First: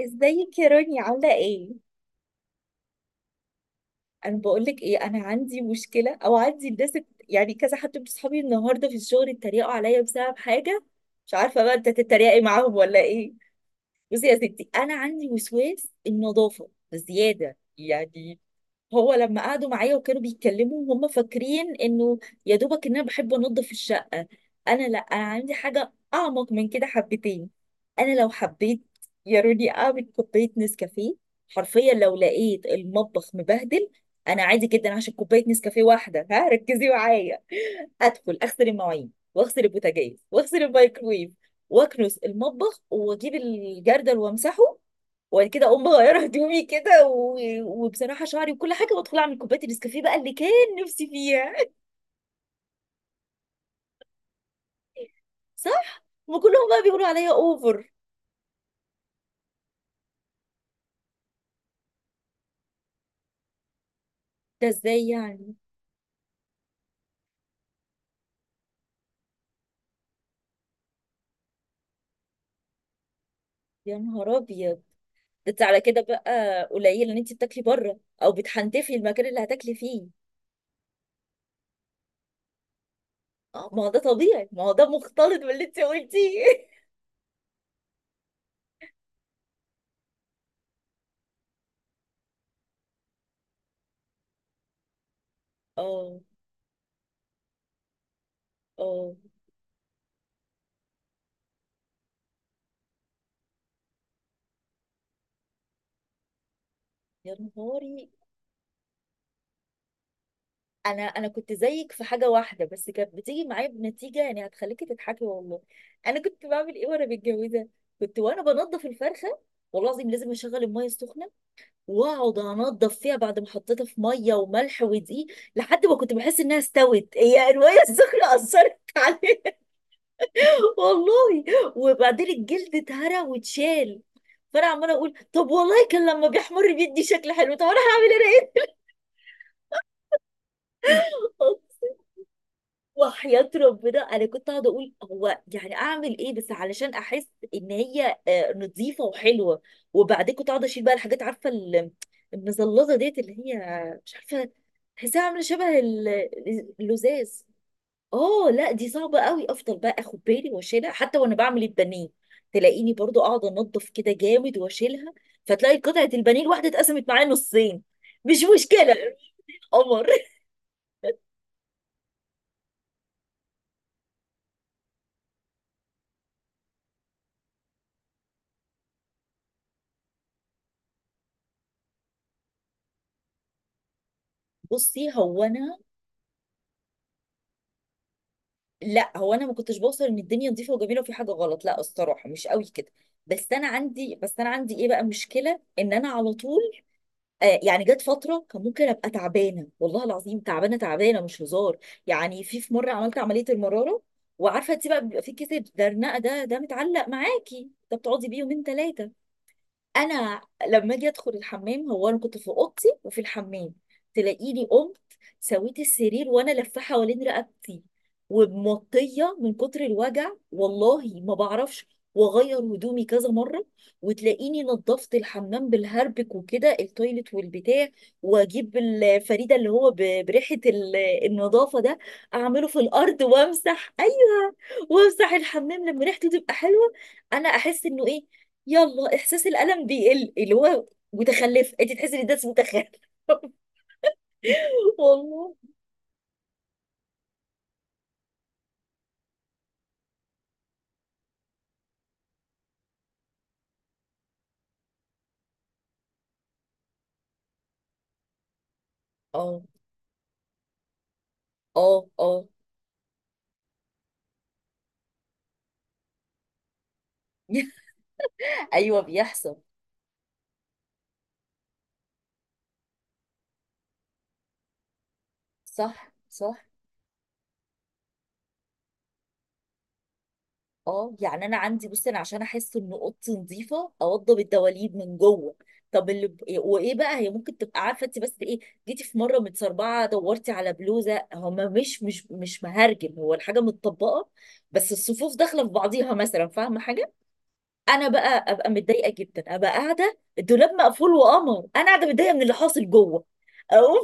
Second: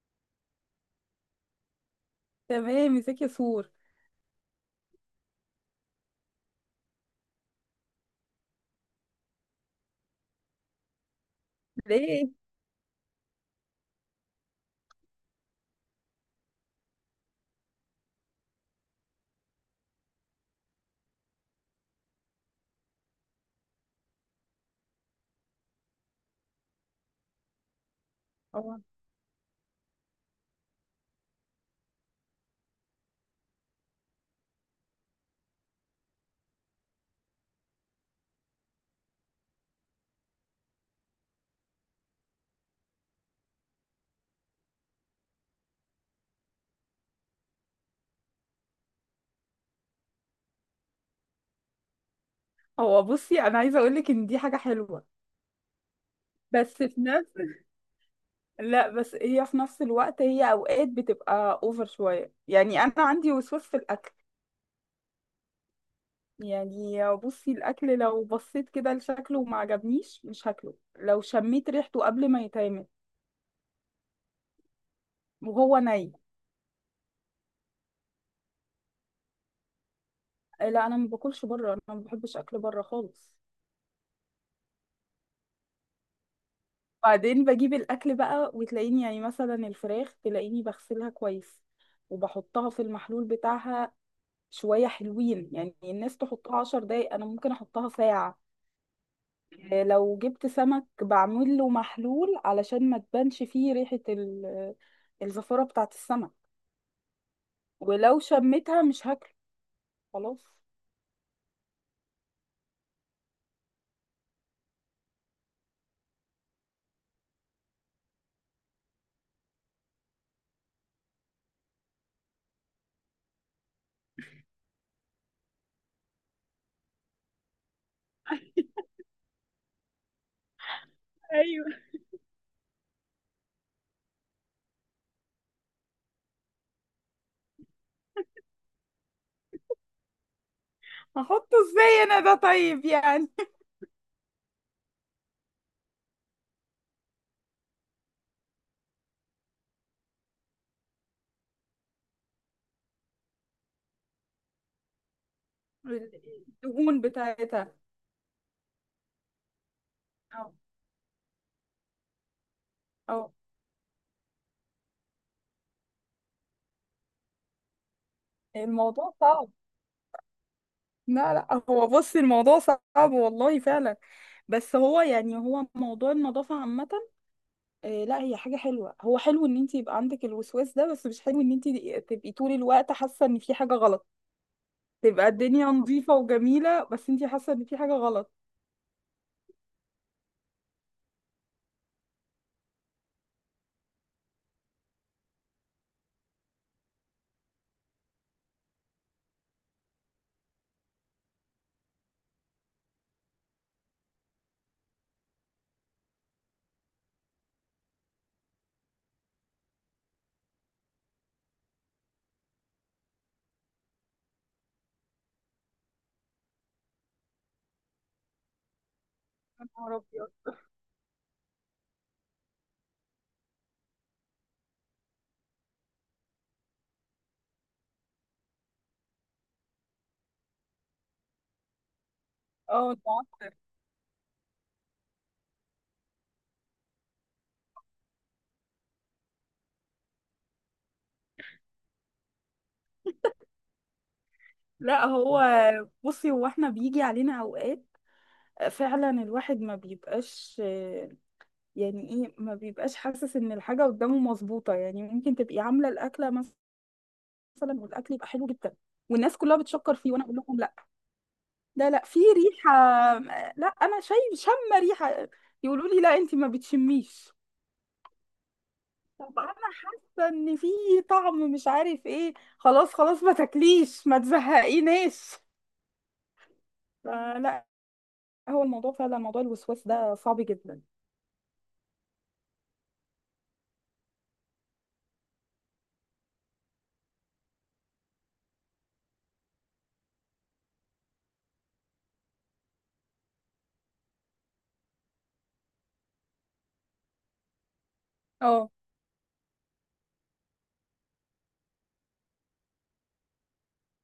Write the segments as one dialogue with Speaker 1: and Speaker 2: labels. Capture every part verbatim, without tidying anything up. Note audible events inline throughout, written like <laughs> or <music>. Speaker 1: ازيك يا راني؟ عامله ايه؟
Speaker 2: تمام مساكي سور.
Speaker 1: انا بقول لك ايه، انا عندي مشكله. او عندي الناس الت- يعني كذا حد من صحابي النهارده في الشغل اتريقوا عليا بسبب حاجه. مش عارفه بقى انت
Speaker 2: ليه؟
Speaker 1: تتريقي معاهم ولا ايه؟ بصي يا ستي، انا عندي وسواس النظافه زياده يعني. هو لما قعدوا معايا وكانوا بيتكلموا هم فاكرين انه يا دوبك ان انا بحب انضف الشقه. انا لا، انا عندي حاجه اعمق من كده حبتين. انا لو
Speaker 2: اه،
Speaker 1: حبيت يا روني اعمل كوبايه نسكافيه، حرفيا لو لقيت المطبخ مبهدل، انا عادي جدا، عشان كوبايه نسكافيه واحده، ها ركزي معايا، ادخل اغسل المواعين واغسل البوتاجاز واغسل الميكرويف واكنس المطبخ واجيب الجردل وامسحه، وبعد كده اقوم مغيره هدومي كده و... وبصراحه شعري وكل حاجه، وادخل اعمل كوبايه النسكافيه بقى اللي كان نفسي فيها.
Speaker 2: هو بصي انا عايزه اقول لك ان دي حاجه حلوه.
Speaker 1: صح، وكلهم بقى
Speaker 2: بس في
Speaker 1: بيقولوا عليا
Speaker 2: نفس
Speaker 1: اوفر.
Speaker 2: لا بس هي في نفس الوقت هي اوقات بتبقى اوفر شويه، يعني انا عندي وسواس في الاكل.
Speaker 1: ده ازاي يعني؟
Speaker 2: يعني بصي الاكل لو بصيت كده لشكله وما عجبنيش مش هاكله، لو شميت ريحته قبل ما يتعمل
Speaker 1: يا نهار ابيض، ده انت
Speaker 2: وهو
Speaker 1: على كده
Speaker 2: ني.
Speaker 1: بقى قليل ان انت بتاكلي بره او بتحنتفي المكان اللي هتاكلي فيه.
Speaker 2: لا انا ما باكلش بره، انا ما بحبش اكل بره خالص.
Speaker 1: اه، ما هو ده طبيعي، ما هو ده مختلط باللي انت قلتيه.
Speaker 2: بعدين بجيب الاكل بقى وتلاقيني يعني مثلا الفراخ تلاقيني بغسلها كويس وبحطها في المحلول بتاعها. شوية حلوين، يعني
Speaker 1: <laughs>
Speaker 2: الناس
Speaker 1: اه.
Speaker 2: تحطها عشر دقايق أنا ممكن أحطها ساعة.
Speaker 1: اه.
Speaker 2: آه، لو جبت سمك بعمل له محلول علشان ما تبانش فيه ريحة ال- الزفارة بتاعة السمك.
Speaker 1: يا نهاري،
Speaker 2: ولو شميتها مش هاكله، خلاص.
Speaker 1: انا انا كنت زيك في حاجه واحده بس، كانت بتيجي معايا بنتيجه يعني، هتخليكي تضحكي والله. انا كنت بعمل ايه وانا متجوزه؟ كنت وانا بنضف الفرخه والله العظيم لازم اشغل الميه السخنه واقعد انضف فيها بعد ما حطيتها في ميه وملح ودقيق، لحد ما كنت بحس انها استوت هي، الميه السخنه اثرت. <laughs> والله.
Speaker 2: ايوه.
Speaker 1: وبعدين الجلد اتهرى واتشال، فانا عماله اقول طب والله كان لما بيحمر بيدي شكل حلو، طب انا هعمل انا ايه؟
Speaker 2: هحطه ازاي انا ده طيب يعني.
Speaker 1: وحياة ربنا انا كنت قاعده اقول هو يعني اعمل ايه بس علشان احس ان هي آه، نظيفه وحلوه. وبعدين كنت قاعده اشيل بقى الحاجات، عارفه ال- المزلظه ديت، اللي هي مش عارفه تحسها عامله شبه ال-
Speaker 2: <laughs> الدهون
Speaker 1: اللزاز.
Speaker 2: بتاعتها.
Speaker 1: اه، لا دي صعبه قوي، افضل بقى اخد بالي
Speaker 2: اه.
Speaker 1: واشيلها حتى وانا بعمل البانيه، تلاقيني برضو
Speaker 2: اه.
Speaker 1: قاعده انضف كده جامد واشيلها، فتلاقي قطعه البانيه الواحده اتقسمت معايا نصين. مش مشكله.
Speaker 2: الموضوع صعب.
Speaker 1: قمر. <laughs>
Speaker 2: لا لا، هو بص الموضوع صعب والله فعلا. بس هو يعني هو موضوع النظافة عامة. آه، لا هي حاجة حلوة، هو حلو ان انت يبقى عندك الوسواس ده، بس مش حلو ان انت تبقي طول الوقت حاسة ان في حاجة غلط.
Speaker 1: بصي
Speaker 2: تبقى
Speaker 1: هو
Speaker 2: الدنيا
Speaker 1: انا،
Speaker 2: نظيفة وجميلة بس انت حاسة ان في حاجة غلط.
Speaker 1: لا هو انا ما كنتش بوصل ان الدنيا نظيفه وجميله وفي حاجه غلط، لا الصراحه مش قوي كده. بس انا عندي بس انا عندي ايه بقى، مشكله ان انا على طول آه يعني. جت فتره كان ممكن ابقى تعبانه، والله العظيم تعبانه تعبانه مش هزار. يعني في في مره عملت عمليه المراره، وعارفه انت بقى بيبقى في كتب درنقه، ده ده متعلق معاكي ده، بتقعدي بيه يومين ثلاثه. انا لما اجي ادخل الحمام، هو انا كنت في اوضتي وفي الحمام، تلاقيني قمت سويت السرير وانا لفه حوالين رقبتي ومطيه من
Speaker 2: يا
Speaker 1: كتر
Speaker 2: نهار أبيض.
Speaker 1: الوجع والله ما بعرفش، واغير هدومي كذا مره، وتلاقيني نظفت الحمام بالهربك وكده، التويلت والبتاع، واجيب الفريده اللي هو ب- بريحه ال- النظافه ده، اعمله في
Speaker 2: اه
Speaker 1: الارض
Speaker 2: نعم.
Speaker 1: وامسح، ايوه، وامسح الحمام لما ريحته تبقى حلوه. انا احس انه ايه، يلا احساس الالم بيقل، اللي هو متخلف، انت تحسي ان ده اسمه متخلف.
Speaker 2: <laughs>
Speaker 1: <laughs>
Speaker 2: لا هو
Speaker 1: والله.
Speaker 2: بصي هو احنا بيجي علينا اوقات فعلا الواحد ما بيبقاش، آه، يعني ايه، ما بيبقاش حاسس ان الحاجة قدامه مظبوطة. يعني ممكن تبقي عاملة الأكلة مثلا والاكل يبقى حلو جدا والناس كلها
Speaker 1: اه.
Speaker 2: بتشكر فيه وانا اقول لهم لا، ده لا
Speaker 1: اه.
Speaker 2: في
Speaker 1: اه.
Speaker 2: ريحة، لا أنا شايف شم ريحة. يقولوا لي لا أنت ما بتشميش.
Speaker 1: <laughs> ايوه
Speaker 2: طب
Speaker 1: بيحصل.
Speaker 2: أنا حاسة إن في طعم مش عارف إيه. خلاص خلاص ما تاكليش ما تزهقيناش.
Speaker 1: صح صح.
Speaker 2: فلا، هو الموضوع فعلا موضوع الوسواس ده صعب جدا.
Speaker 1: اه يعني انا عندي، بصي انا عشان احس ان اوضتي نظيفه اوضب الدواليب من جوه. طب اللي ب... وايه بقى، هي ممكن تبقى عارفه انت بس ايه، جيتي في مره متسربعه دورتي على بلوزه، هما مش مش مش مهرجم، هو الحاجه متطبقه، بس الصفوف داخله في بعضيها مثلا، فاهمه حاجه؟ انا بقى ابقى
Speaker 2: اه.
Speaker 1: متضايقه جدا، ابقى قاعده الدولاب مقفول وقمر، انا قاعده متضايقه من اللي حاصل جوه، اقوم،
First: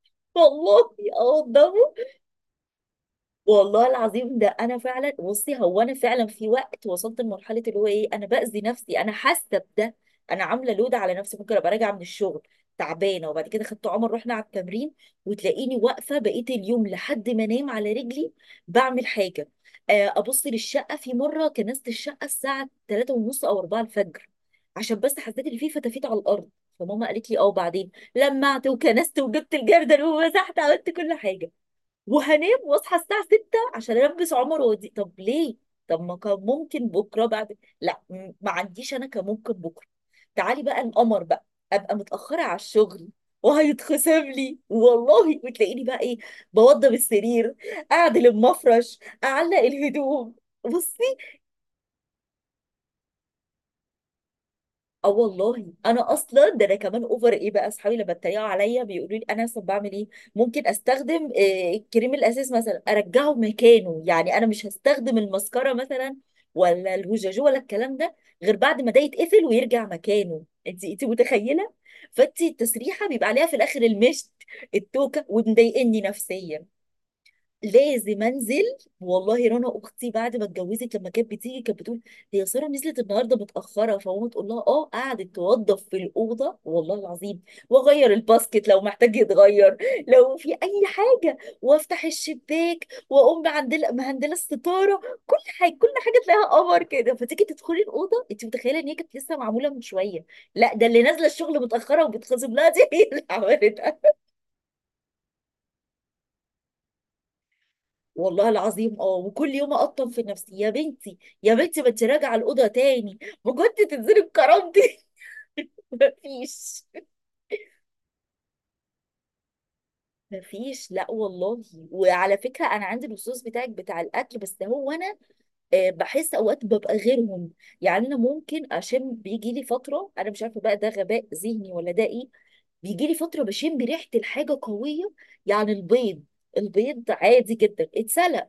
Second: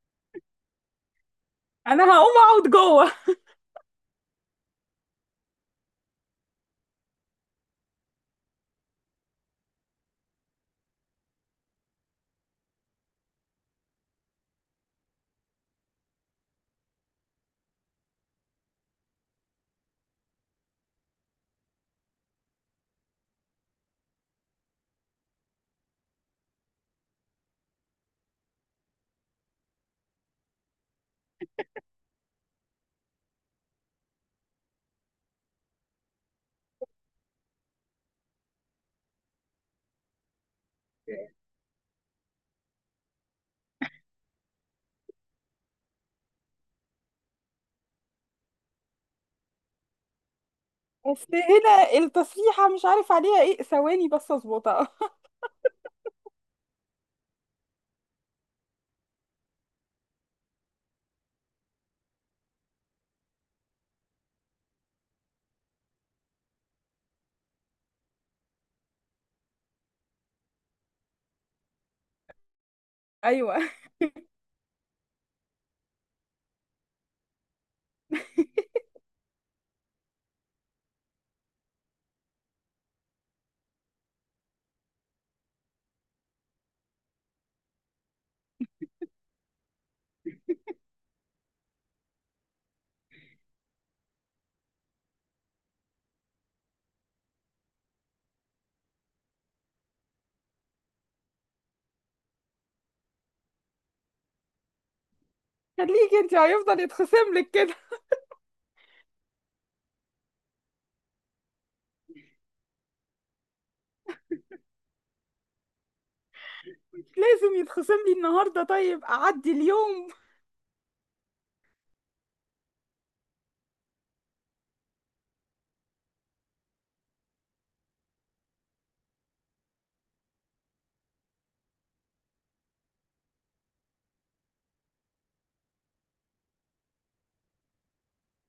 Speaker 1: <laughs> والله اقوم.
Speaker 2: أنا هقوم أقعد جوه.
Speaker 1: والله العظيم ده انا فعلا، بصي هو انا فعلا في وقت وصلت لمرحله اللي هو ايه، انا باذي نفسي، انا حاسه بده، انا عامله لود على نفسي. ممكن ابقى راجعه من الشغل تعبانه، وبعد كده خدت عمر رحنا على التمرين، وتلاقيني واقفه بقيت اليوم لحد ما انام على رجلي بعمل حاجه. آه، ابص للشقه، في مره كنست الشقه الساعه تلاته ونص او اربعه الفجر، عشان بس حسيت ان في فتافيت على الارض، فماما قالت لي اه وبعدين لمعت وكنست وجبت الجردل ومسحت، عملت كل حاجه، وهنام واصحى الساعة سته عشان البس عمر ودي، طب ليه؟ طب ما كان ممكن بكرة بعد، لا م- ما عنديش انا، كان ممكن بكرة. تعالي بقى القمر بقى، ابقى متأخرة على الشغل وهيتخصم لي والله، وتلاقيني بقى ايه، بوضب السرير، اعدل المفرش، اعلق الهدوم. بصي،
Speaker 2: بس هنا التسريحة مش عارف عليها إيه، ثواني بس أظبطها.
Speaker 1: اه والله انا اصلا، ده انا كمان اوفر ايه بقى، اصحابي لما اتريقوا عليا بيقولوا لي انا اصلا بعمل ايه، ممكن استخدم آه، الكريم الاساس مثلا ارجعه مكانه، يعني انا مش هستخدم المسكره مثلا ولا الهجاجو ولا الكلام ده غير بعد ما ده يتقفل ويرجع مكانه. انت انت متخيله، فانت التسريحه
Speaker 2: <laughs>
Speaker 1: بيبقى عليها في
Speaker 2: أيوه.
Speaker 1: الاخر المشت، التوكه، ومضايقني نفسيا، لازم انزل. والله رنا اختي بعد ما اتجوزت لما كانت بتيجي كانت بتقول، هي ساره نزلت النهارده متاخره، فماما تقول لها اه قعدت توضب في الاوضه، والله العظيم واغير الباسكت لو محتاج يتغير، لو في اي حاجه، وافتح الشباك واقوم معندله مهندله الستاره، كل حاجه، كل حاجه تلاقيها قمر كده، فتيجي تدخلي الاوضه انت متخيله ان هي كانت لسه معموله من شويه، لا ده اللي نازله الشغل متاخره وبتخصم لها دي <laughs> هي اللي عملت.
Speaker 2: خليكي أنت هيفضل يتخصم لك كده.
Speaker 1: والله العظيم اه، وكل يوم اقطم في نفسي، يا بنتي يا بنتي ما انت راجعه الاوضه تاني بجد، تنزلي بكرامتي؟ <laughs> مفيش.
Speaker 2: لازم يتخصم لي النهاردة، طيب أعدي اليوم.
Speaker 1: مفيش لا والله. وعلى فكره انا عندي الوصوص بتاعك بتاع الاكل، بس هو انا آه، بحس اوقات ببقى غيرهم. يعني انا ممكن اشم، بيجي لي فتره انا مش عارفه بقى ده غباء ذهني ولا ده ايه، بيجي لي فتره بشم ريحه الحاجه قويه، يعني البيض، البيض عادي جدا اتسلق،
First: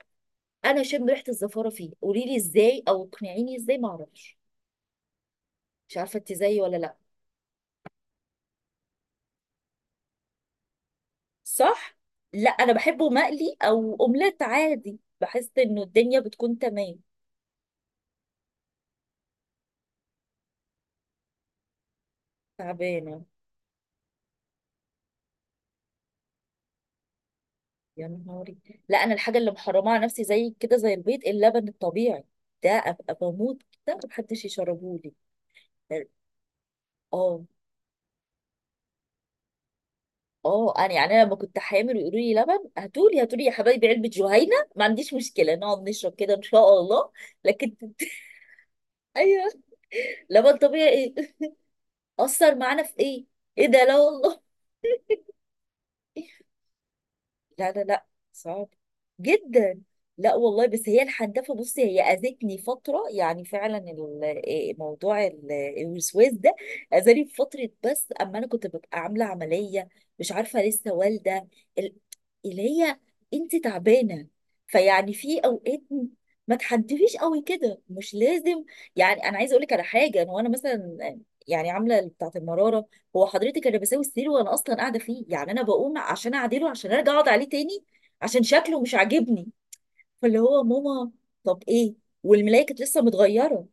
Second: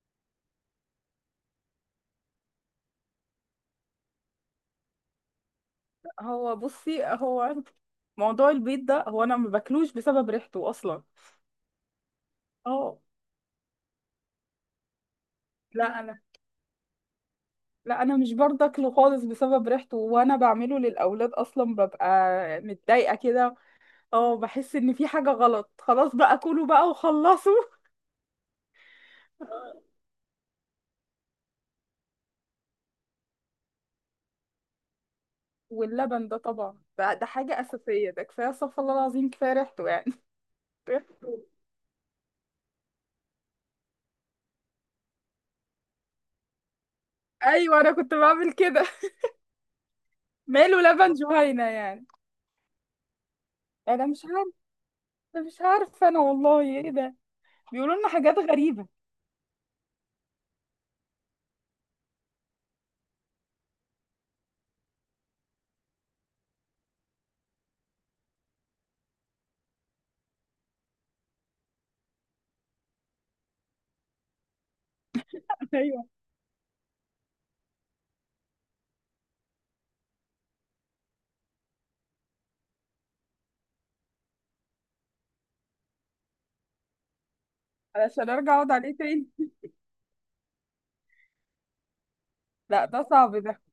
Speaker 1: انا شم ريحه الزفاره فيه، قولي لي ازاي او اقنعيني ازاي، ما اعرفش مش عارفة انت
Speaker 2: هو
Speaker 1: زيي ولا لا.
Speaker 2: بصي هو موضوع البيض ده هو انا ما باكلوش بسبب ريحته اصلا.
Speaker 1: صح. لا انا
Speaker 2: اه.
Speaker 1: بحبه مقلي او اومليت عادي، بحس انه
Speaker 2: لا
Speaker 1: الدنيا
Speaker 2: انا
Speaker 1: بتكون تمام.
Speaker 2: لا انا مش برضه اكله خالص بسبب ريحته، وانا بعمله للاولاد اصلا ببقى متضايقه
Speaker 1: تعبانه.
Speaker 2: كده. اه بحس ان في حاجه غلط، خلاص بقى كلوا بقى وخلصوا.
Speaker 1: يا نهاري. لا انا الحاجه اللي محرمه
Speaker 2: <laughs>
Speaker 1: على نفسي زي كده زي البيض، اللبن الطبيعي ده، ابقى بموت كده، محدش يشربه لي.
Speaker 2: واللبن ده طبعا ده, ده
Speaker 1: اه.
Speaker 2: حاجه اساسيه، ده كفايه استغفر الله العظيم كفايه ريحته يعني.
Speaker 1: اه
Speaker 2: <laughs>
Speaker 1: انا يعني، انا لما
Speaker 2: ريحته.
Speaker 1: كنت حامل ويقولوا لي لبن، هاتولي هاتولي يا حبايبي علبه جهينه ما عنديش مشكله نقعد نشرب كده ان شاء الله. لكن
Speaker 2: ايوه انا كنت
Speaker 1: <laughs>
Speaker 2: بعمل كده.
Speaker 1: ايوه. لبن
Speaker 2: ماله
Speaker 1: طبيعي
Speaker 2: لبن
Speaker 1: ايه
Speaker 2: جهينه يعني.
Speaker 1: اثر معانا في ايه، ايه ده؟ لا
Speaker 2: انا مش
Speaker 1: والله.
Speaker 2: عارفه، مش عارفه انا والله ايه ده.
Speaker 1: لا لا
Speaker 2: بيقولوا
Speaker 1: لا.
Speaker 2: لنا حاجات
Speaker 1: صعب
Speaker 2: غريبه.
Speaker 1: جدا. لا والله، بس هي الحنتفه، بصي هي اذتني فتره يعني فعلا ال- إيه موضوع ال- آه، الوسواس ده اذاني في فتره، بس اما انا كنت ببقى عامله عمليه، مش عارفه لسه والده ال- اللي هي انت تعبانه، فيعني في اوقات
Speaker 2: ايوه.
Speaker 1: ما تحنتفيش قوي كده، مش لازم. يعني انا عايزه اقول لك على حاجه، انا وانا مثلا آه، يعني عامله بتاعه المراره، هو حضرتك انا بساوي السرير وانا اصلا قاعده فيه، يعني انا بقوم عشان اعدله عشان ارجع اقعد عليه تاني،
Speaker 2: علشان
Speaker 1: عشان
Speaker 2: ارجع اقعد
Speaker 1: شكله مش
Speaker 2: عليه تاني.
Speaker 1: عاجبني. فاللي هو ماما طب ايه، والملايه كانت
Speaker 2: لا
Speaker 1: لسه
Speaker 2: ده صعب ده.
Speaker 1: متغيره.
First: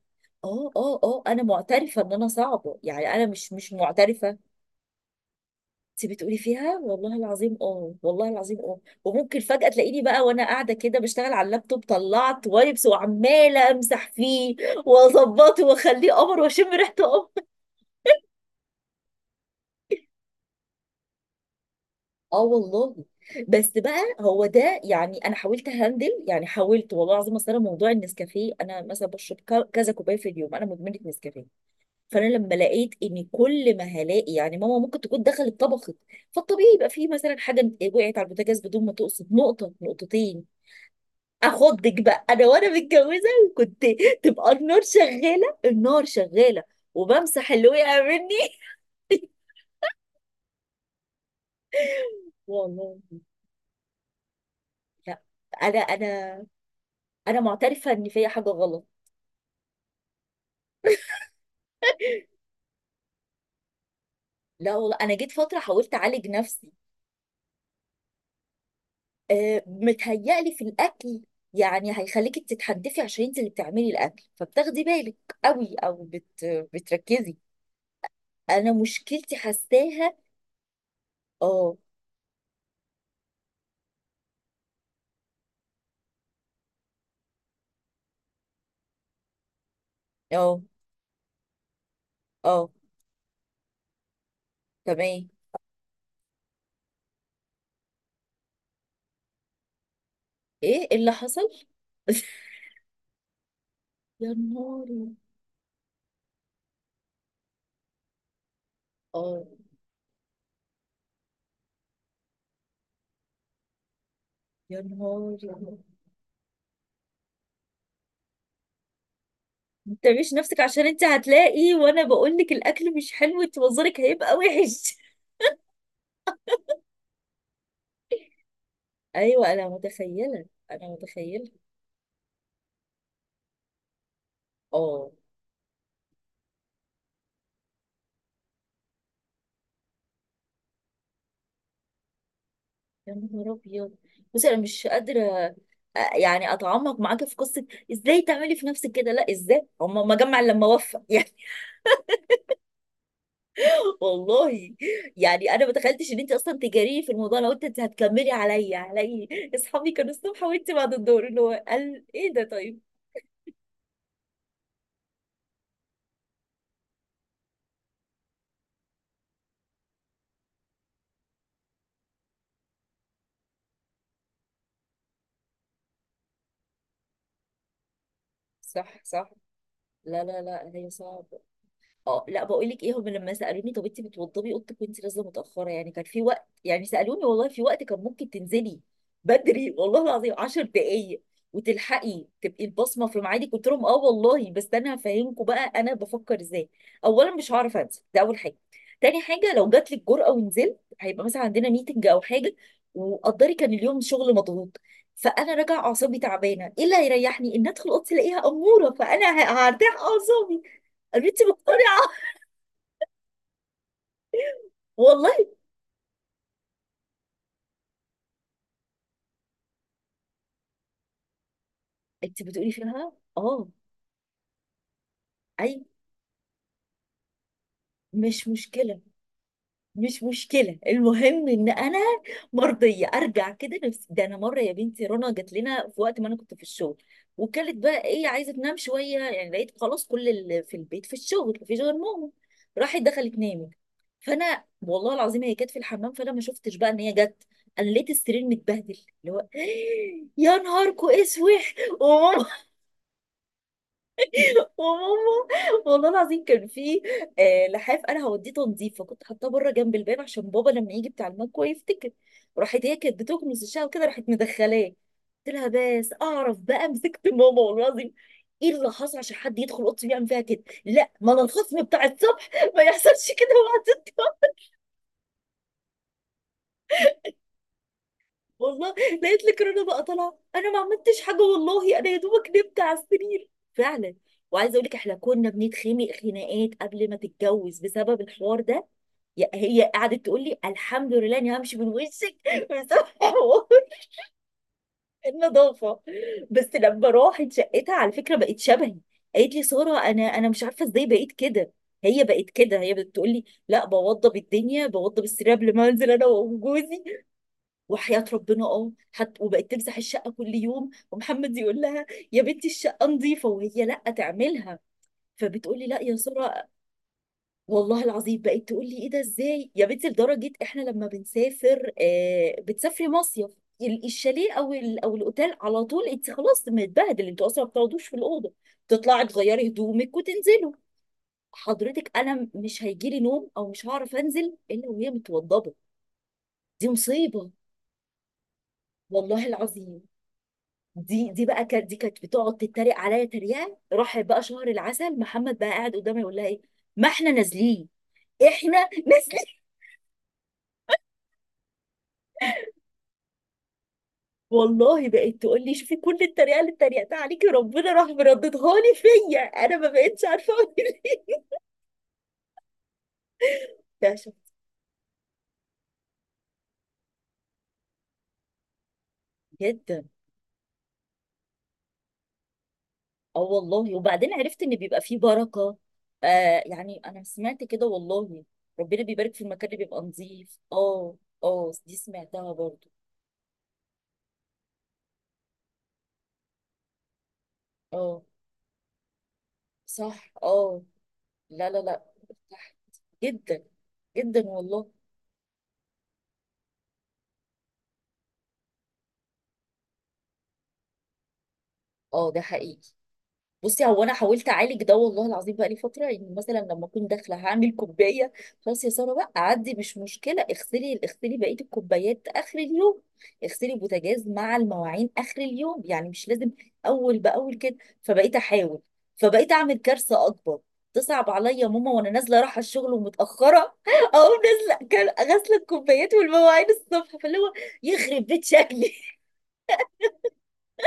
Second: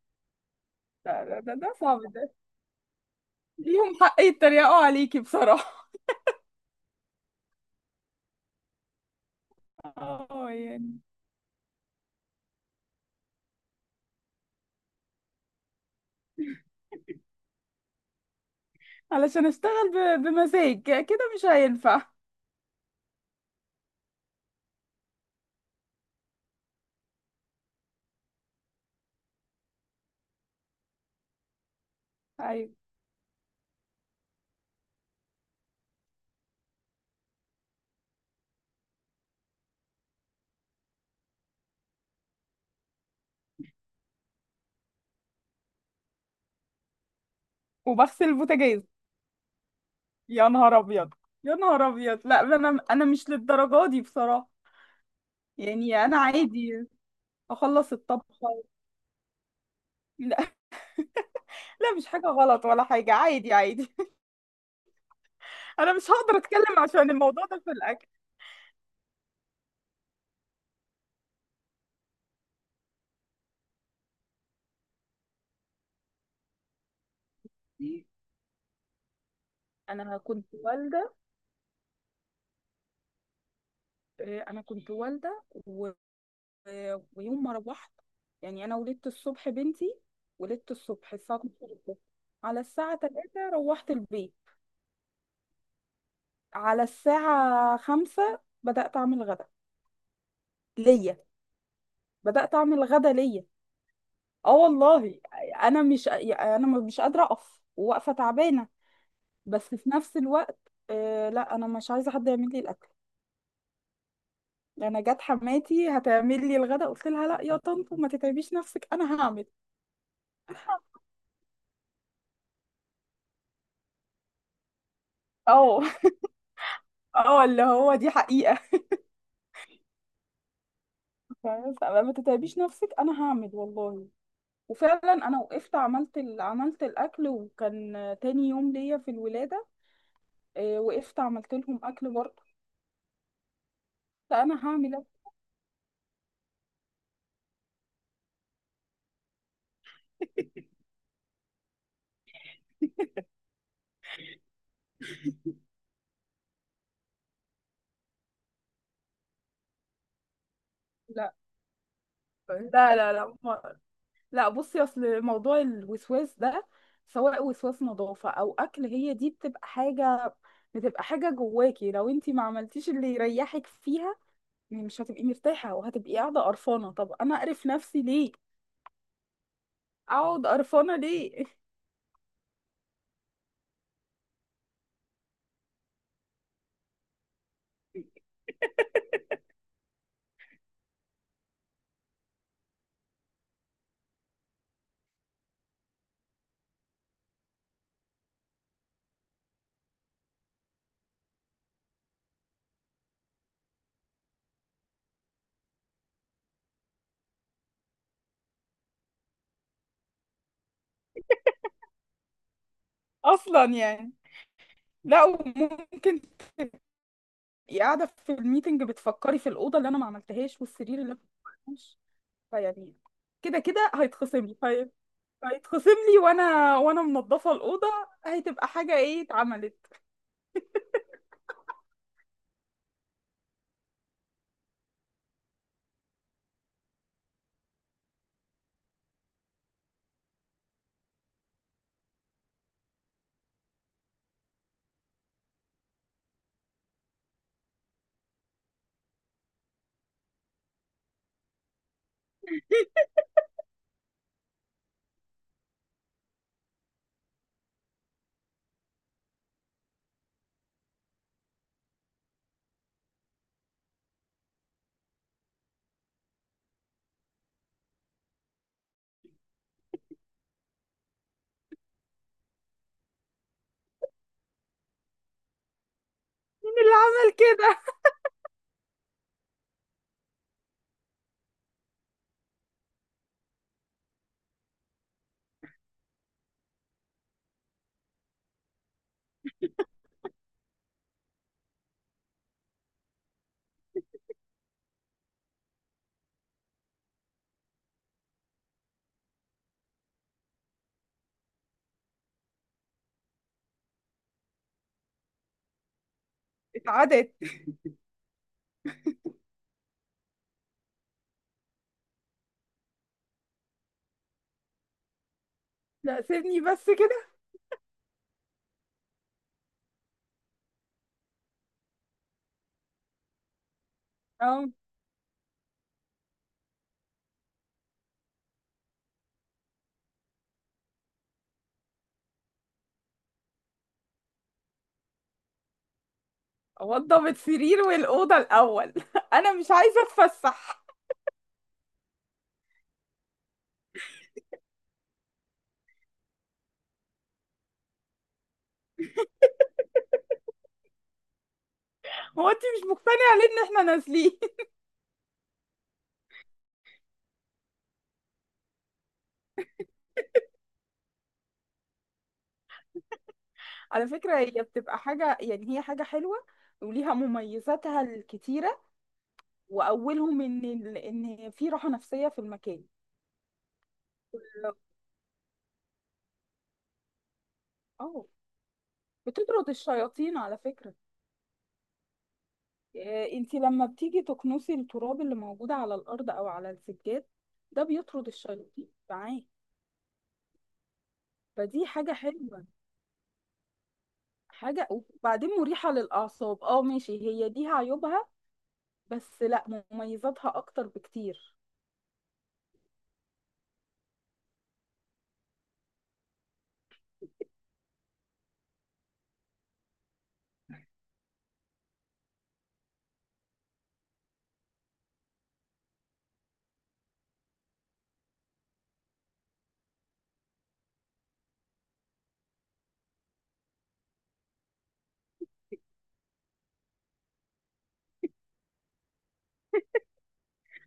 Speaker 1: اه اه اه،
Speaker 2: لا ده
Speaker 1: انا
Speaker 2: ده, ده صعب
Speaker 1: معترفه ان انا
Speaker 2: ده.
Speaker 1: صعبه، يعني انا مش مش
Speaker 2: ليهم حق
Speaker 1: معترفه.
Speaker 2: يتريقوا عليكي بصراحة.
Speaker 1: انت بتقولي فيها، والله العظيم اه، والله العظيم اه، وممكن فجاه تلاقيني بقى وانا
Speaker 2: اه
Speaker 1: قاعده كده
Speaker 2: يعني.
Speaker 1: بشتغل على اللابتوب طلعت وايبس، وعماله امسح فيه واظبطه واخليه قمر واشم ريحته قمر.
Speaker 2: علشان اشتغل ب... بمزاج كده مش هينفع.
Speaker 1: اه والله. بس بقى، هو ده يعني انا حاولت هندل، يعني حاولت والله العظيم، اصل انا موضوع النسكافيه انا مثلا بشرب ك- كذا كوبايه في اليوم، انا مدمنه نسكافيه، فانا لما
Speaker 2: ايوه.
Speaker 1: لقيت ان كل ما هلاقي يعني ماما ممكن تكون دخلت طبخت، فالطبيعي يبقى فيه مثلا حاجه وقعت على البوتاجاز بدون ما تقصد، نقطه نقطتين، اخضك بقى انا وانا متجوزه وكنت، تبقى النار شغاله، النار شغاله، وبمسح اللي وقع
Speaker 2: وبغسل
Speaker 1: مني.
Speaker 2: البوتاجاز. يا نهار ابيض. يا نهار ابيض. لا
Speaker 1: <laughs>
Speaker 2: ده انا
Speaker 1: والله.
Speaker 2: انا مش للدرجة دي بصراحة.
Speaker 1: لا انا
Speaker 2: يعني
Speaker 1: انا
Speaker 2: انا عادي.
Speaker 1: انا معترفه
Speaker 2: اخلص
Speaker 1: ان فيا حاجه
Speaker 2: الطبخة.
Speaker 1: غلط.
Speaker 2: لا. <laughs> لا مش حاجة غلط ولا حاجة، عادي عادي.
Speaker 1: لا والله، انا جيت فتره
Speaker 2: <laughs>
Speaker 1: حاولت
Speaker 2: انا مش
Speaker 1: اعالج
Speaker 2: هقدر
Speaker 1: نفسي.
Speaker 2: اتكلم عشان الموضوع ده في الاكل.
Speaker 1: أه متهيألي في الاكل، يعني هيخليكي تتحدفي عشان انت اللي بتعملي الاكل، فبتاخدي بالك قوي او بت بتركزي، انا مشكلتي حساها.
Speaker 2: انا كنت والدة.
Speaker 1: اه.
Speaker 2: إيه، انا كنت والدة. آه، ويوم ما روحت، يعني انا ولدت الصبح بنتي.
Speaker 1: اه.
Speaker 2: ولدت الصبح الساعه اتناشر الصبح، على
Speaker 1: اه.
Speaker 2: الساعه ثلاثة روحت البيت.
Speaker 1: تمام.
Speaker 2: على الساعه خمسة بدات اعمل غدا
Speaker 1: ايه اللي
Speaker 2: ليا.
Speaker 1: حصل؟ <laughs>
Speaker 2: بدات اعمل غدا ليا
Speaker 1: يا
Speaker 2: اه
Speaker 1: نهاري.
Speaker 2: والله. انا مش انا مش قادره اقف، واقفه تعبانه.
Speaker 1: اه.
Speaker 2: بس في نفس الوقت، آه لا انا مش عايزه حد يعمل لي الاكل.
Speaker 1: يا
Speaker 2: انا جت
Speaker 1: نهاري.
Speaker 2: حماتي هتعمل لي الغدا قلت لها لا يا طنط ما تتعبيش نفسك انا هعمل.
Speaker 1: ما تعمليش نفسك، عشان انت هتلاقي وانا بقول لك الاكل مش حلو انت، منظرك هيبقى وحش.
Speaker 2: اه. <laughs> اه اللي هو دي حقيقة.
Speaker 1: <laughs> ايوه انا متخيله، انا متخيله.
Speaker 2: فاهمة؟ فما تتعبيش نفسك انا هعمل والله.
Speaker 1: اه.
Speaker 2: وفعلا انا وقفت عملت ال... عملت الاكل وكان تاني يوم ليا في الولاده. آه، وقفت عملت لهم اكل برضه.
Speaker 1: يا نهار ابيض،
Speaker 2: لا
Speaker 1: بصي انا
Speaker 2: انا
Speaker 1: مش
Speaker 2: هعمل أكل.
Speaker 1: قادره آه، يعني اتعمق معاكي في قصه، ازاي تعملي في نفسك كده؟ لا ازاي، هم ما جمع إلا لما وفى <laughs> يعني والله. يعني انا ما تخيلتش ان انت اصلا تجاريه في الموضوع، لو انت هتكملي عليا علي، اصحابي كانوا الصبح وانت بعد الظهر،
Speaker 2: لا
Speaker 1: اللي هو قال ايه ده طيب.
Speaker 2: لا لا لا ما- لا بصي اصل موضوع الوسواس ده، سواء وسواس نظافه او اكل، هي دي بتبقى حاجه، بتبقى حاجه جواكي لو انتي ما عملتيش اللي يريحك فيها. يعني مش هتبقي مرتاحه وهتبقي قاعده قرفانه، طب انا اقرف نفسي ليه؟
Speaker 1: صح صح. لا لا
Speaker 2: اقعد
Speaker 1: لا، هي
Speaker 2: قرفانه
Speaker 1: صعبه.
Speaker 2: ليه؟
Speaker 1: اه، لا بقول لك ايه، هم لما سالوني طب انت بتوضبي اوضتك وانت نازله متاخره، يعني كان في وقت يعني سالوني والله، في وقت كان ممكن تنزلي بدري والله العظيم عشر دقائق، وتلحقي تبقي البصمه في ميعادك. قلت لهم اه والله، بس انا هفهمكم بقى انا بفكر ازاي. اولا مش هعرف انزل، ده اول حاجه. تاني حاجه لو جات لك جرأه ونزلت، هيبقى مثلا عندنا ميتنج او حاجه، وقدري كان اليوم شغل مضغوط، فانا راجع اعصابي تعبانه، ايه اللي هيريحني، ان ادخل اوضتي الاقيها اموره فانا ه- هرتاح اعصابي. قالوا لي انت مقتنعه
Speaker 2: <laughs> اصلا يعني. لا،
Speaker 1: والله؟
Speaker 2: وممكن تبقي قاعده في الميتنج بتفكري في الاوضه اللي انا ما عملتهاش، والسرير اللي انا ما عملتهاش.
Speaker 1: انت بتقولي
Speaker 2: فيعني
Speaker 1: فيها.
Speaker 2: كده
Speaker 1: اه.
Speaker 2: كده هيتخصم لي في-
Speaker 1: اي،
Speaker 2: هيتخصم لي، وانا وانا منظفه الاوضه.
Speaker 1: مش
Speaker 2: هتبقى حاجه
Speaker 1: مشكله،
Speaker 2: ايه اتعملت.
Speaker 1: مش مشكله، المهم ان انا مرضيه، ارجع كده نفسي. ده انا مره يا بنتي رنا جات لنا في وقت ما انا كنت في الشغل، وكانت بقى ايه عايزه تنام شويه يعني، لقيت خلاص كل اللي في البيت في الشغل مفيش غير ماما، راحت دخلت نامت. فانا والله العظيم هي كانت في الحمام فانا ما شفتش بقى ان هي جت، انا لقيت السرير متبهدل، اللي هو <gasps> يا نهاركو اسود. وماما، وماما، والله العظيم كان في آه، لحاف انا هوديه تنظيف، فكنت حاطاه بره جنب الباب عشان بابا لما يجي بتاع المكوى يفتكر. راحت هي كانت بتكنس الشقه وكده، راحت مدخلاه. قلت لها بس اعرف بقى، مسكت ماما والله العظيم. ايه اللي حصل عشان حد يدخل اوضتي ويعمل فيها كده؟ لا ما انا الخصم بتاع الصبح، ما يحصلش كده وقت.
Speaker 2: مين اللي عمل كده؟
Speaker 1: والله لقيت لك رنا بقى طالعه، انا ما عملتش حاجه والله، انا يا دوبك نمت على السرير فعلا. وعايزه اقول لك احنا كنا بنتخانق خناقات قبل ما تتجوز بسبب الحوار ده. يا- هي قعدت تقول لي الحمد لله اني همشي من وشك. <laughs> بسبب حوار النظافه. بس لما راحت شقتها على فكره بقت شبهي. قالت لي ساره، انا انا مش عارفه ازاي بقيت كده. هي بقت كده، هي بتقول لي لا، بوضب الدنيا، بوضب السرير قبل ما انزل انا وجوزي.
Speaker 2: اتعادت.
Speaker 1: وحياة ربنا اه، حتى وبقت تمسح الشقة كل يوم، ومحمد يقول لها يا بنتي الشقة نظيفة، وهي لا تعملها. فبتقولي لا يا
Speaker 2: لا سيبني
Speaker 1: سارة.
Speaker 2: بس كده.
Speaker 1: والله العظيم بقت تقول لي ايه ده؟ ازاي يا بنتي؟ لدرجة احنا لما بنسافر آه بتسافري مصيف، ال- الشاليه
Speaker 2: اه.
Speaker 1: او ال- او الاوتيل، على طول انت خلاص متبهدل، انتوا اصلا ما بتقعدوش في الاوضه، تطلعي تغيري هدومك وتنزلوا. حضرتك انا مش هيجيلي نوم او مش هعرف انزل الا وهي متوضبه. دي
Speaker 2: اوضب
Speaker 1: مصيبه.
Speaker 2: السرير والاوضه الاول. <laughs>
Speaker 1: والله
Speaker 2: انا مش
Speaker 1: العظيم
Speaker 2: عايزه اتفسح.
Speaker 1: دي دي بقى كانت، دي كانت بتقعد تتريق عليا تريقه راح بقى شهر العسل، محمد بقى قاعد قدامي يقول لها ايه، ما احنا نازلين، احنا نازلين.
Speaker 2: هو انت مش مقتنعه ليه ان احنا نازلين؟ <laughs>
Speaker 1: والله بقت تقول لي شوفي كل التريقه اللي اتريقتها عليكي ربنا راح مرددها لي فيا، انا ما بقتش عارفه اقول ايه. <laughs>
Speaker 2: على
Speaker 1: ده
Speaker 2: فكره
Speaker 1: شخص
Speaker 2: هي بتبقى حاجه، يعني هي حاجه حلوه، وليها مميزاتها الكتيرة،
Speaker 1: جدا.
Speaker 2: واولهم ان ال- ان في راحه نفسيه في المكان.
Speaker 1: اه والله، وبعدين عرفت ان بيبقى فيه بركه. آه يعني انا سمعت كده
Speaker 2: اه.
Speaker 1: والله، ربنا بيبارك في المكان
Speaker 2: بتطرد
Speaker 1: اللي بيبقى
Speaker 2: الشياطين على
Speaker 1: نظيف.
Speaker 2: فكره.
Speaker 1: اه. اه دي سمعتها برضو.
Speaker 2: آه، انت لما بتيجي تكنسي التراب اللي موجود على الارض او على السجاد، ده
Speaker 1: اه
Speaker 2: بيطرد الشياطين معاه.
Speaker 1: صح. اه لا لا
Speaker 2: فدي
Speaker 1: لا،
Speaker 2: حاجه حلوه.
Speaker 1: ارتحت جدا، جدا
Speaker 2: حاجه
Speaker 1: والله.
Speaker 2: وبعدين مريحه للاعصاب. اه ماشي، هي دي عيوبها، بس لا مميزاتها اكتر بكتير.
Speaker 1: اه ده حقيقي. بصي هو انا حاولت اعالج ده والله العظيم بقى لي فتره، يعني مثلا لما اكون داخله هعمل كوبايه، خلاص يا ساره بقى عدي مش مشكله، اغسلي اغسلي بقيه الكوبايات اخر اليوم، اغسلي البوتاجاز مع المواعين اخر اليوم، يعني مش لازم اول باول كده. فبقيت احاول، فبقيت اعمل كارثه اكبر، تصعب عليا ماما وانا نازله رايحه الشغل ومتاخره. <laughs> اقوم نازله كان- غاسله الكوبايات والمواعين الصبح، فاللي هو يخرب بيت شكلي.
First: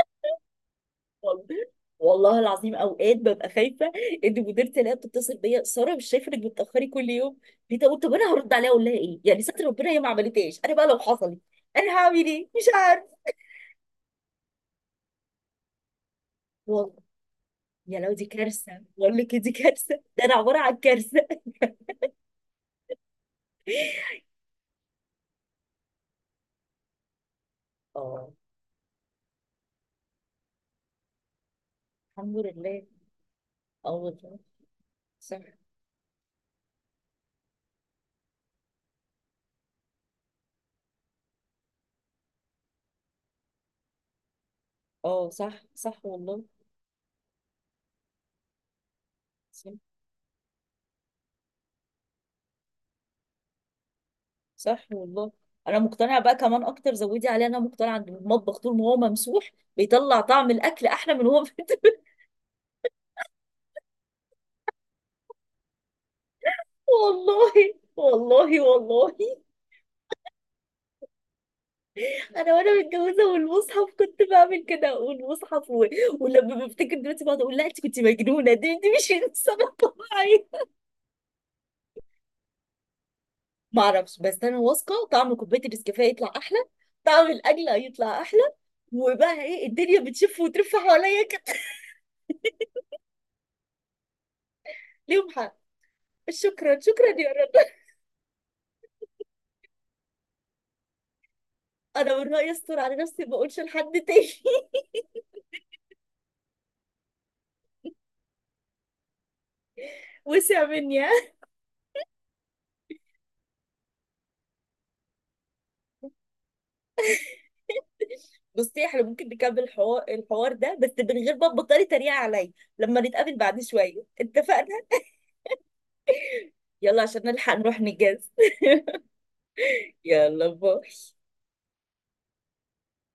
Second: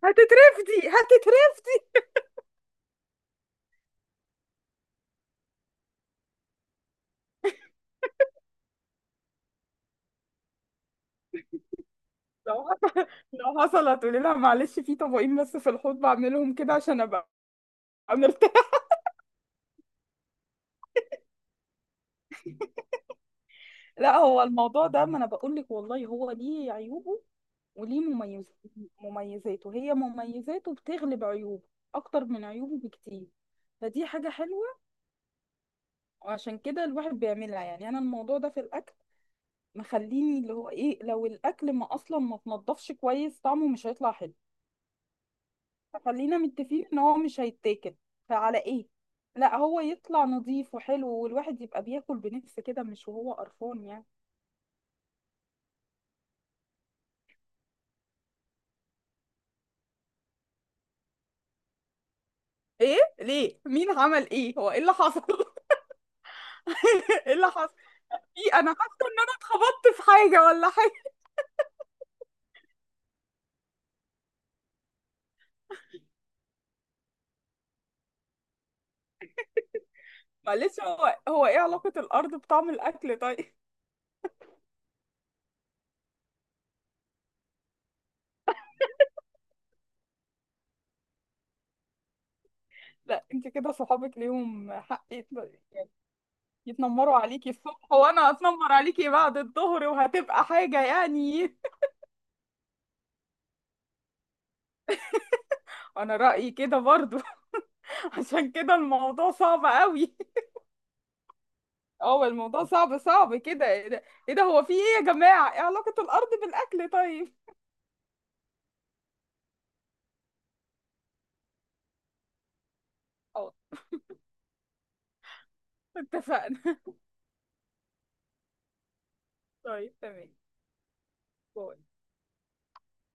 Speaker 2: هتترفدي هتترفدي
Speaker 1: والله، والله العظيم اوقات ببقى خايفه ان مديرتي الاقيها بتتصل بيا، ساره مش شايفه انك بتاخري كل يوم ليه؟ طب طب انا هرد عليها اقول لها ايه؟ يعني ستر ربنا هي ما عملتهاش، انا بقى لو حصلت انا هعمل ايه؟ مش
Speaker 2: لو حصل-
Speaker 1: عارف.
Speaker 2: <laughs> لو حصلت تقولي لها معلش في طبقين بس في الحوض بعملهم كده
Speaker 1: والله
Speaker 2: عشان ابقى
Speaker 1: يا لو دي
Speaker 2: عملت.
Speaker 1: كارثه، بقول لك إيه، دي كارثه، ده انا عباره عن كارثه.
Speaker 2: لا هو الموضوع ده ما انا بقول لك والله هو ليه عيوبه وليه
Speaker 1: اه
Speaker 2: مميز. مميزاته، هي مميزاته بتغلب عيوبه اكتر
Speaker 1: الحمد
Speaker 2: من عيوبه
Speaker 1: لله.
Speaker 2: بكتير.
Speaker 1: اه
Speaker 2: فدي حاجة
Speaker 1: والله،
Speaker 2: حلوة.
Speaker 1: صح.
Speaker 2: وعشان كده الواحد بيعملها. يعني انا الموضوع ده في الاكل مخليني اللي هو ايه، لو الاكل ما اصلا ما تنضفش كويس طعمه مش هيطلع حلو.
Speaker 1: اه صح صح
Speaker 2: فخلينا
Speaker 1: والله،
Speaker 2: متفقين ان هو مش هيتاكل، فعلى ايه؟ لا
Speaker 1: صح،
Speaker 2: هو يطلع نظيف وحلو والواحد يبقى بياكل بنفس كده، مش وهو قرفان يعني.
Speaker 1: صح والله. انا مقتنعه بقى كمان اكتر، زودي عليها، انا مقتنعه ان المطبخ طول ما هو ممسوح بيطلع طعم الاكل احلى من هو. <laughs>
Speaker 2: ايه ليه؟ مين عمل ايه؟ هو ايه اللي حصل؟ <laughs> ايه اللي
Speaker 1: والله
Speaker 2: حصل؟ في،
Speaker 1: والله
Speaker 2: انا حاسه
Speaker 1: والله،
Speaker 2: ان انا اتخبطت في حاجه ولا حاجه؟
Speaker 1: انا وانا متجوزه والمصحف كنت بعمل كده، والمصحف و... ولما بفتكر دلوقتي بقعد اقول لا انت كنت مجنونه، دي دي مش انسانه طبيعيه.
Speaker 2: معلش هو هو ايه علاقه الارض بطعم الاكل طيب؟
Speaker 1: ما اعرفش، بس انا واثقه طعم كوبايه النسكافيه يطلع احلى، طعم الاكل يطلع احلى، وبقى ايه الدنيا بتشف وترف حواليا كده.
Speaker 2: <laughs> لا انت كده صحابك ليهم حق يت-
Speaker 1: ليهم حق. شكرا شكرا
Speaker 2: يتنمروا
Speaker 1: يا
Speaker 2: عليكي
Speaker 1: رب.
Speaker 2: الصبح وانا اتنمر عليكي بعد الظهر، وهتبقى حاجه يعني.
Speaker 1: انا من رايي استر على نفسي ما اقولش لحد تاني. <laughs>
Speaker 2: <laughs> انا رايي كده برضو. <laughs> عشان كده الموضوع صعب قوي. <laughs>
Speaker 1: وسع مني.
Speaker 2: اه الموضوع صعب، صعب كده ايه ده. إيه ده، هو في ايه يا جماعه؟ ايه علاقه الارض بالاكل طيب؟
Speaker 1: بصي احنا ممكن نكمل الحوار الحوار ده بس من غير ما تبطلي تريقة عليا. لما نتقابل
Speaker 2: اه.
Speaker 1: بعد شوية، اتفقنا؟
Speaker 2: اتفقنا.
Speaker 1: يلا عشان نلحق نروح نجهز.
Speaker 2: <laughs> طيب
Speaker 1: <laughs>
Speaker 2: تمام.
Speaker 1: يلا باي.
Speaker 2: باي.